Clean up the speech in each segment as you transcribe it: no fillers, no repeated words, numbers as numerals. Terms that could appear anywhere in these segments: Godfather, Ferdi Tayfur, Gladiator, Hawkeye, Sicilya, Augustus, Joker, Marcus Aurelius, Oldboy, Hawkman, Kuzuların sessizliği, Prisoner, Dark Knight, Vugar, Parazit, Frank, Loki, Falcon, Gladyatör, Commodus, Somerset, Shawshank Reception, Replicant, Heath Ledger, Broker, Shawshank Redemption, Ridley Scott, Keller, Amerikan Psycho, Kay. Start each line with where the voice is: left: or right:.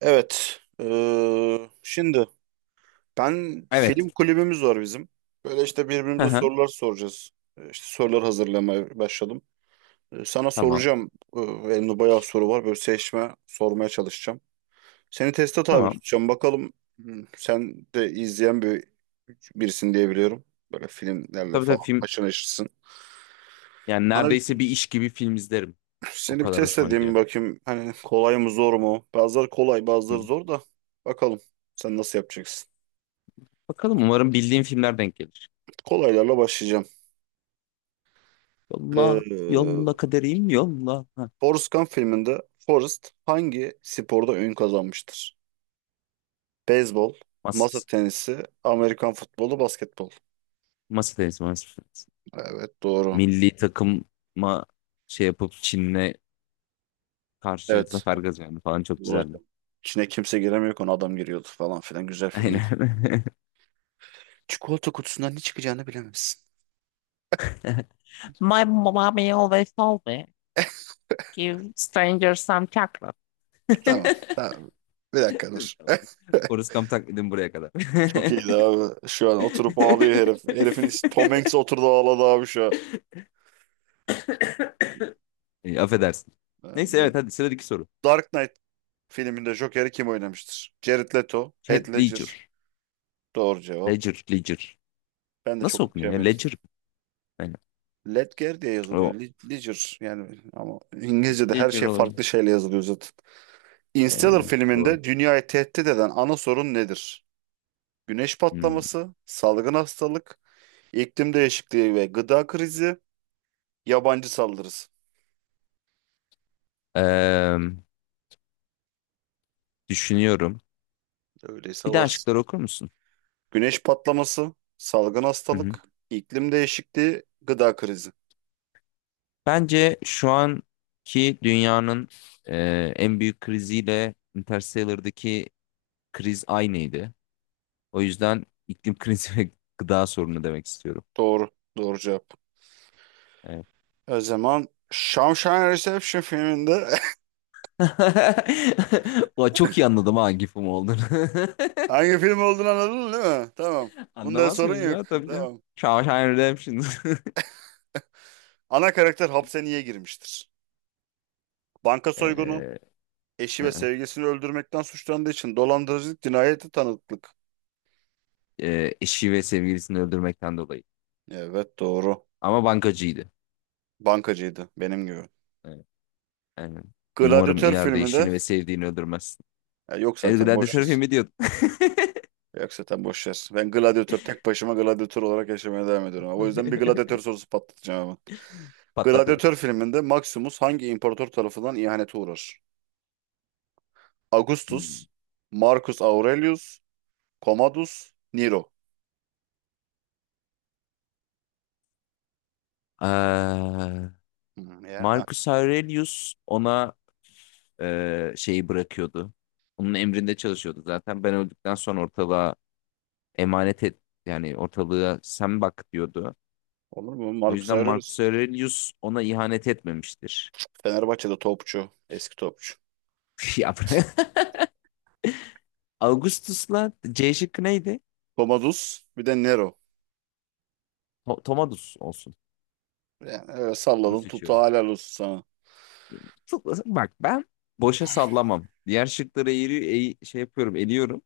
right: Evet. Şimdi ben
left: Evet.
right: film kulübümüz var bizim. Böyle işte
left: Hı
right: birbirimize
left: hı.
right: sorular soracağız. İşte sorular hazırlamaya başladım. Sana
left: Tamam.
right: soracağım. Elimde bayağı soru var. Böyle seçme sormaya çalışacağım. Seni teste tabi
left: Tamam.
right: tutacağım. Bakalım, sen de izleyen birisin diye biliyorum. Böyle filmlerle
left: Tabii
right: falan
left: tabii film,
right: haşır neşirsin.
left: yani
right: Bana
left: neredeyse bir
right: bir-
left: iş gibi film izlerim. O
right: Seni bir
left: kadar
right: test
left: hoşuma
right: edeyim
left: gidiyor.
right: bakayım. Hani kolay mı zor mu? Bazıları kolay,
left: Hı.
right: bazıları zor da. Bakalım sen nasıl yapacaksın?
left: Bakalım, umarım bildiğim filmler denk gelir.
right: Kolaylarla başlayacağım.
left: Yolla,
right: Ee,
left: yolla kaderim yolla. Ha,
right: Forrest Gump filminde Forrest hangi sporda ün kazanmıştır? Beyzbol, masa
left: masa,
right: tenisi, Amerikan futbolu, basketbol.
left: masa tenisi, masa tenisi.
right: Evet, doğru.
left: Milli takıma şey yapıp Çin'le karşı
right: Evet.
left: zafer kazandı falan, çok
right: Zor.
left: güzeldi.
right: İçine kimse giremiyor konu adam giriyordu falan filan, güzel filmdi.
left: Aynen.
right: Çikolata kutusundan ne çıkacağını bilemezsin.
left: My mommy always told me, give strangers some chocolate.
right: Tamam. Tamam. Bir dakika dur.
left: Tamam. Forrest Gump taklidim buraya kadar.
right: Çok iyiydi abi. Şu an oturup ağlıyor herif. Tom Hanks oturdu ağladı abi şu an.
left: Affedersin.
right: Ben
left: Neyse,
right: de-
left: evet, hadi sıradaki soru.
right: Dark Knight filminde Joker'i kim oynamıştır? Jared Leto, Heath
left: Heath Ledger.
right: Ledger. Doğru cevap.
left: Ledger, Ledger.
right: Ben de
left: Nasıl
right: çok
left: okunuyor ya?
right: okuyamıyorum.
left: Ledger. Yani,
right: Ledger diye yazılıyor.
left: o.
right: Ledger yani, ama İngilizce'de her
left: Ledger
right: şey farklı
left: olabilir.
right: şeyle yazılıyor zaten. Interstellar
left: Yani, doğru.
right: filminde dünyayı tehdit eden ana sorun nedir? Güneş
left: Hmm.
right: patlaması, salgın hastalık, iklim değişikliği ve gıda krizi, yabancı saldırısı.
left: Eee, Düşünüyorum.
right: Öyleyse
left: Bir de
right: varız.
left: aşkları okur musun?
right: Güneş patlaması, salgın
left: Hı hı.
right: hastalık, iklim değişikliği, gıda krizi.
left: Bence şu anki dünyanın en büyük kriziyle Interstellar'daki kriz aynıydı. O yüzden iklim krizi ve gıda sorunu demek istiyorum.
right: Doğru. Doğru cevap.
left: Evet.
right: O zaman Shawshank Reception filminde
left: Ulan, çok iyi anladım ha gifim film olduğunu.
right: hangi film olduğunu anladın değil mi? Tamam. Bunda
left: Anlamaz
right: sorun
left: mıyım
right: yok.
left: ya, tabii canım.
right: Tamam.
left: Shawshank Redemption.
right: Ana karakter hapse niye girmiştir? Banka soygunu,
left: Ee,
right: eşi ve sevgilisini öldürmekten suçlandığı için, dolandırıcılık, cinayeti tanıklık.
left: Eşi ve sevgilisini öldürmekten dolayı.
right: Evet, doğru.
left: Ama bankacıydı.
right: Bankacıydı benim gibi.
left: Evet, aynen. Umarım
right: Gladyatör
left: ileride
right: filminde
left: eşini ve sevdiğini öldürmezsin.
right: ya yok
left: El
right: zaten
left: Gladiator
right: boşuz.
left: filmi diyordum.
right: Ver. Yok zaten boş ver. Ben gladyatör, tek başıma gladyatör olarak yaşamaya devam ediyorum. O yüzden bir gladyatör sorusu patlatacağım hemen.
left: Patlat hadi.
right: Gladyatör filminde Maximus hangi imparator tarafından ihanete uğrar?
left: Hmm.
right: Augustus, Marcus Aurelius, Commodus, Nero.
left: Ee,
right: Hmm, ya
left: Marcus Aurelius ona şeyi bırakıyordu. Onun emrinde çalışıyordu zaten. Ben öldükten sonra ortalığa emanet et, yani ortalığa sen bak diyordu.
right: olur mu?
left: O
right: Marcus
left: yüzden
right: Aurelius
left: Marcus Aurelius ona ihanet etmemiştir.
right: Fenerbahçe'de topçu, eski topçu.
left: Ya bırak. Augustus'la C şıkkı neydi?
right: Commodus, bir de Nero.
left: Tomadus olsun.
right: Yani öyle
left: Onu
right: salladım tuttu,
left: seçiyorum.
right: helal olsun sana.
left: Tıklasın. Bak, ben boşa sallamam. Diğer şıkları eğri, şey yapıyorum, eliyorum.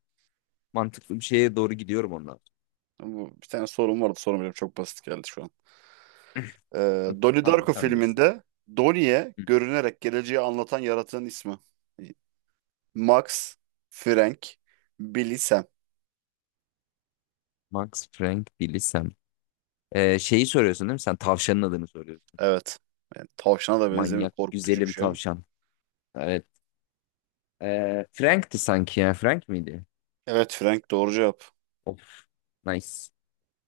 left: Mantıklı bir şeye doğru gidiyorum ondan
right: Bir tane sorum vardı, sorum çok basit geldi şu an.
left: sonra.
right: Donnie
left: Tamam,
right: Darko
left: sen bilirsin.
right: filminde Donnie'ye
left: Hı hı.
right: görünerek geleceği anlatan yaratığın ismi. Max, Frank, Billy, Sam.
left: Max Frank bilirsem. Şeyi soruyorsun değil mi? Sen tavşanın adını soruyorsun.
right: Evet. Yani tavşana da benzemiyor.
left: Manyak
right: Korkutucu bir
left: güzelim
right: şey ama.
left: tavşan. Evet. Frank'ti sanki ya. Frank miydi?
right: Evet, Frank doğru cevap.
left: Of. Nice.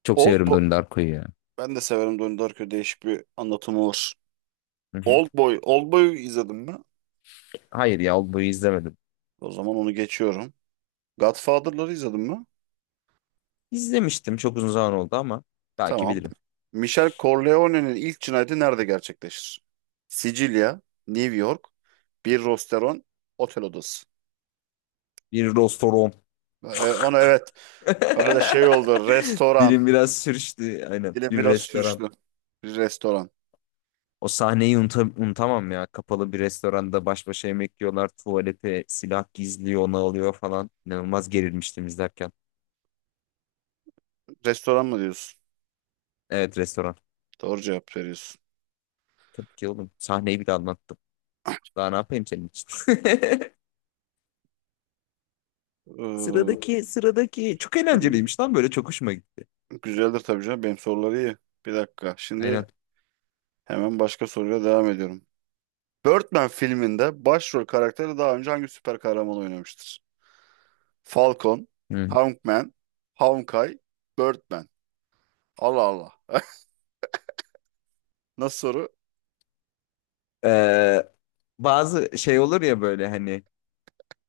left: Çok
right: Old,
left: severim Donnie Darko'yu ya.
right: Ben de severim Donnie Darko. Değişik bir anlatımı var.
left: Hı hı.
right: Oldboy. Oldboy'u izledim mi?
left: Hayır ya, Oldboy'u izlemedim.
right: O zaman onu geçiyorum. Godfather'ları izledim mi?
left: İzlemiştim, çok uzun zaman oldu ama belki
right: Tamam.
left: bilirim.
right: Michel Corleone'nin ilk cinayeti nerede gerçekleşir? Sicilya, New York, bir restoran, otel odası.
left: Bir restoran.
right: E, onu evet. Arada şey oldu. Restoran.
left: Dilim biraz sürçtü. Aynen.
right: Dilim
left: Bir
right: biraz
left: restoran.
right: sürçtü. Bir restoran.
left: O sahneyi unutamam ya. Kapalı bir restoranda baş başa yemek yiyorlar. Tuvalete silah gizliyor, onu alıyor falan. İnanılmaz gerilmiştim izlerken.
right: Restoran mı diyorsun?
left: Evet, restoran.
right: Doğru cevap veriyorsun.
left: Tabii ki oğlum. Sahneyi bile anlattım. Daha ne yapayım senin için?
right: Ee,
left: Sıradaki çok
right: şimdi,
left: eğlenceliymiş lan, böyle çok hoşuma gitti.
right: güzeldir tabii canım. Benim soruları iyi. Bir dakika. Şimdi
left: Aynen.
right: hemen başka soruyla devam ediyorum. Birdman filminde başrol karakteri daha önce hangi süper kahraman oynamıştır? Falcon,
left: Hı.
right: Hawkman, Hawkeye, Birdman. Allah Allah. Nasıl soru?
left: Ee, Bazı şey olur ya, böyle hani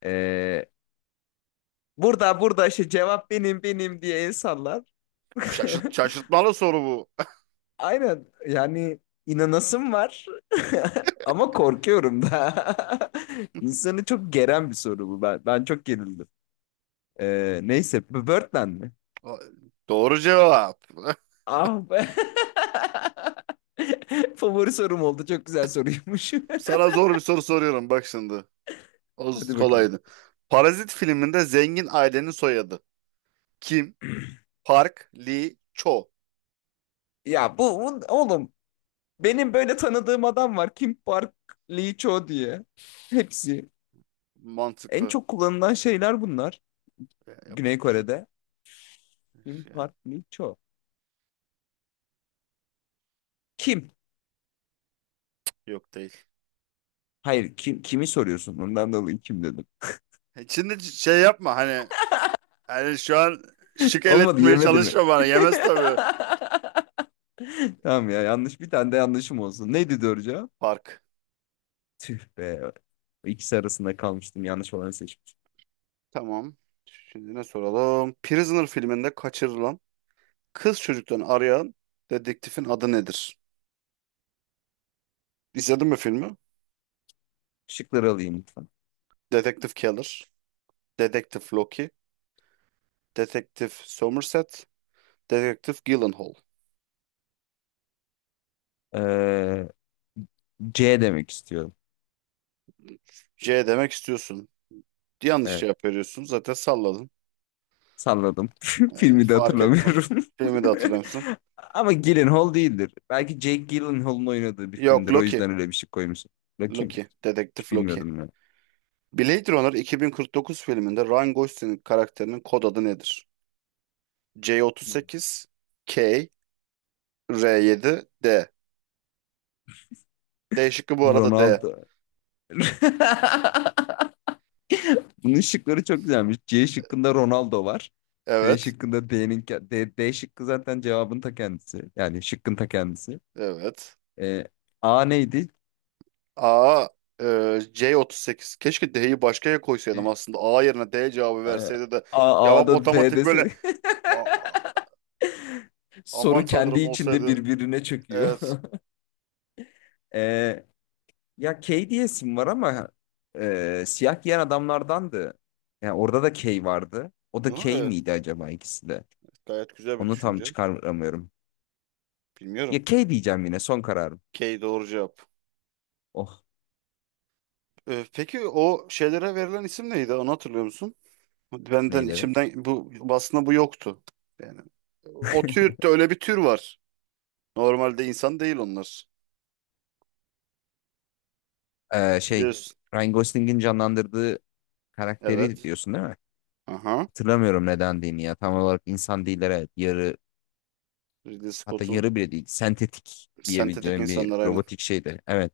left: ee, burada burada işte cevap benim benim diye el sallar.
right: Şaşırtmalı soru bu.
left: Aynen, yani inanasım var ama korkuyorum da. İnsanı çok geren bir soru bu. Ben çok gerildim. Neyse, Birdman mi?
right: Doğru cevap.
left: Ah be. Favori sorum oldu. Çok güzel soruymuş.
right: Sana zor bir soru soruyorum bak şimdi.
left: Hadi bakalım.
right: Kolaydı. Parazit filminde zengin ailenin soyadı. Kim? Park, Lee, Cho.
left: Ya oğlum,
right: Evet,
left: benim böyle tanıdığım adam var. Kim Park Lee Cho diye. Hepsi. En
right: mantıklı.
left: çok kullanılan şeyler bunlar.
right: Yani
left: Güney
right: yapacak bir şey yok.
left: Kore'de. Kim
right: Yani
left: Park Lee Cho. Kim?
right: yok değil.
left: Hayır, kim kimi soruyorsun? Ondan dolayı kim dedim.
right: Şimdi şey yapma hani, yani şu an şık el
left: Olmadı,
right: eletmeye
left: yemedi mi?
right: çalışma bana. Yemez tabii.
left: Tamam ya, yanlış bir tane de yanlışım olsun. Neydi doğru cevap?
right: Park.
left: Tüh be. İkisi arasında kalmıştım. Yanlış olanı seçmişim.
right: Tamam. Şimdi ne soralım? Prisoner filminde kaçırılan kız çocuktan arayan dedektifin adı nedir? İzledin mi filmi?
left: Şıkları alayım lütfen.
right: Dedektif Keller, Dedektif Loki, Dedektif Somerset, Dedektif Gyllenhaal.
left: Ee, C demek istiyorum.
right: C demek istiyorsun. Yanlış
left: Ee,
right: cevap veriyorsun. Zaten salladın.
left: Salladım. Filmi de
right: Fark ettim.
left: hatırlamıyorum.
right: Filmi de hatırlıyor musun?
left: Ama Gyllenhaal değildir. Belki Jake Gyllenhaal'ın oynadığı bir
right: Yok,
left: filmdir. O
right: Loki.
left: yüzden öyle bir şey koymuşum. Bakayım.
right: Loki.
left: Hiç
right: Dedektif Loki.
left: bilmiyordum ben.
right: Blade Runner 2049 filminde Ryan Gosling'in karakterinin kod adı nedir? C38, K, R7, D. D şıkkı bu arada D.
left: Ronaldo. Bunun şıkları çok güzelmiş. C şıkkında Ronaldo var. D
right: Evet,
left: şıkkında D'nin D şıkkı zaten cevabın ta kendisi. Yani şıkkın ta kendisi.
right: evet.
left: Ee, A neydi?
right: A, e, C38. Keşke D'yi başkaya koysaydım
left: C-
right: aslında. A yerine D cevabı
left: A,
right: verseydi de cevap
left: A'da D
right: otomatik böyle
left: dese
right: "A- a- aman
left: soru kendi
right: tanrım"
left: içinde
right: olsaydı.
left: birbirine çöküyor.
right: Evet.
left: Ee, Ya Kay diyesim var ama siyah giyen adamlardandı. Yani orada da Kay vardı. O da
right: Ne?
left: Kay
right: Evet,
left: miydi acaba ikisi de?
right: gayet güzel bir
left: Onu tam
right: düşünce.
left: çıkaramıyorum.
right: Bilmiyorum.
left: Ya Kay diyeceğim, yine son kararım.
right: K doğru cevap.
left: Oh
right: E, peki o şeylere verilen isim neydi? Onu hatırlıyor musun? Benden
left: neyleri.
right: içimden bu aslında bu yoktu. Yani o tür, öyle bir tür var. Normalde insan değil onlar.
left: Şey,
right: Biliyorsun.
left: Ryan Gosling'in canlandırdığı karakteri
right: Evet.
left: diyorsun değil mi?
right: Aha.
left: Hatırlamıyorum nedendiğini ya. Tam olarak insan değil, evet. Yarı,
right: Ridley
left: hatta
right: Scott'un
left: yarı bile değil. Sentetik
right: sentetik
left: diyebileceğim bir
right: insanlar aynen.
left: robotik şeydi. Evet,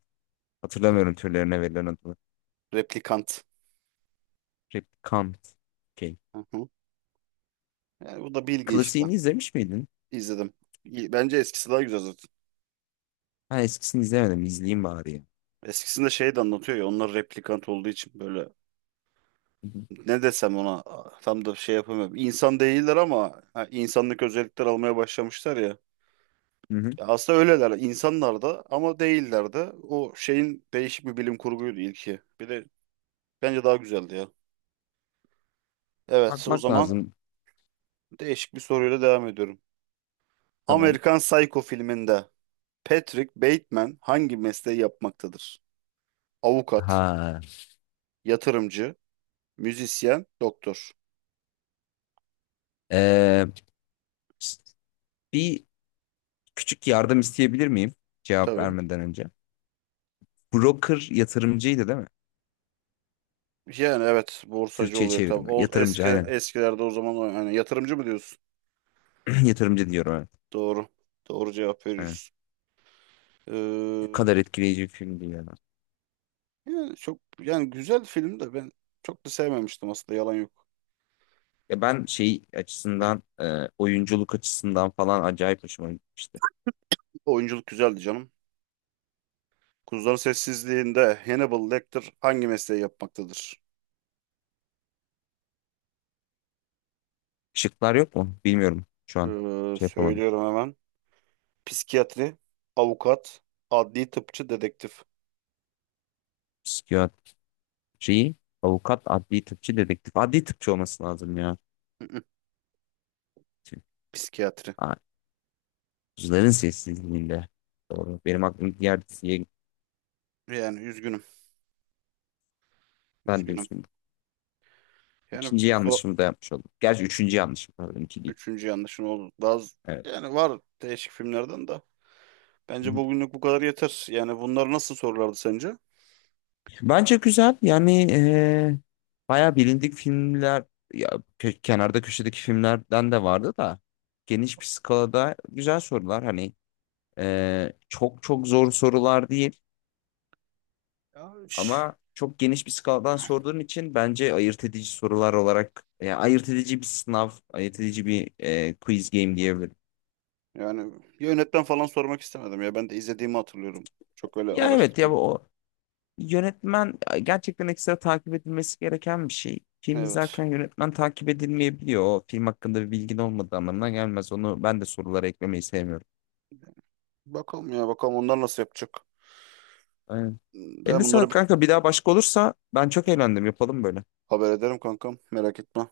left: hatırlamıyorum türlerine verilen adını.
right: Replikant.
left: Replicant. Kay.
right: Aha. Yani bu da bilgi işte.
left: Klasiğini izlemiş miydin?
right: İzledim. Bence eskisi daha güzel zaten.
left: Ha, eskisini izlemedim. İzleyeyim bari ya.
right: Eskisinde şey de anlatıyor ya, onlar replikant olduğu için böyle
left: Hı hı.
right: ne desem ona, tam da şey yapamıyorum. İnsan değiller ama ha, insanlık özellikler almaya başlamışlar ya.
left: Hı hı.
right: Ya aslında öyleler, insanlar da ama değiller de. O şeyin değişik bir bilim kurguydu ilki. Bir de bence daha güzeldi ya. Evet, o
left: Bakmak
right: zaman
left: lazım.
right: değişik bir soruyla devam ediyorum.
left: Tamam.
right: Amerikan Psycho filminde Patrick Bateman hangi mesleği yapmaktadır? Avukat,
left: Ha.
right: yatırımcı, müzisyen, doktor.
left: Ee, Bir küçük yardım isteyebilir miyim? Cevap
right: Tabii.
left: vermeden önce. Broker yatırımcıydı değil mi?
right: Yani evet, borsacı
left: Türkçe'ye
right: oluyor tabii.
left: çevirme.
right: O
left: Yatırımcı
right: eski
left: aynen.
right: eskilerde o zaman yani yatırımcı mı diyorsun?
left: Yatırımcı diyorum, evet.
right: Doğru. Doğru cevap
left: Evet.
right: veriyoruz.
left: Ne kadar etkileyici bir filmdi ya.
right: Yani çok yani güzel film de ben çok da sevmemiştim aslında, yalan yok.
left: Ya ben şey açısından, oyunculuk açısından falan acayip hoşuma gitmişti.
right: Oyunculuk güzeldi canım. Kuzuların Sessizliği'nde Hannibal Lecter hangi mesleği yapmaktadır?
left: Şıklar yok mu? Bilmiyorum şu an. Şey yapamadım.
right: Söylüyorum hemen. Psikiyatri, avukat, adli tıpçı, dedektif.
left: Psikiyatriyi. Avukat, adli tıpçı, dedektif. Adli tıpçı olması lazım ya.
right: Hı hı,
left: Şimdi,
right: psikiyatri.
left: aa, Kuzuların Sessizliği'nde. Doğru. Benim aklım diğer diziye gitti.
right: Yani üzgünüm,
left: Ben de
right: üzgünüm.
left: üstüne.
right: Yani
left: İkinci
right: so
left: yanlışımı da yapmış oldum. Gerçi üçüncü yanlışım. Pardon, iki değil.
right: Üçüncü yanlışın oldu.
left: Evet.
right: Yani var değişik filmlerden de. Bence bugünlük bu kadar yeter. Yani bunlar nasıl sorulardı sence?
left: Bence güzel. Yani bayağı bilindik filmler ya, kenarda köşedeki filmlerden de vardı da geniş bir skalada güzel sorular. Hani çok çok zor sorular değil. Ama çok geniş bir skaladan sorduğun için bence ayırt edici sorular olarak, yani ayırt edici bir sınav, ayırt edici bir quiz game diyebilirim.
right: Yani yönetmen falan sormak istemedim ya. Ben de izlediğimi hatırlıyorum. Çok öyle
left: Ya evet, ya
right: araştırma.
left: o yönetmen gerçekten ekstra takip edilmesi gereken bir şey. Film
right: Evet.
left: izlerken yönetmen takip edilmeyebiliyor. O film hakkında bir bilgin olmadığı anlamına gelmez. Onu ben de sorulara eklemeyi sevmiyorum.
right: Bakalım ya, bakalım onlar nasıl yapacak.
left: Aynen.
right: Ben
left: Eline
right: bunlara
left: sağlık
right: bir
left: kanka. Bir daha başka olursa ben çok eğlendim. Yapalım böyle.
right: haber ederim kankam. Merak etme.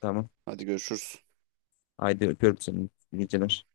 left: Tamam.
right: Hadi görüşürüz.
left: Haydi öpüyorum seni. İyi geceler.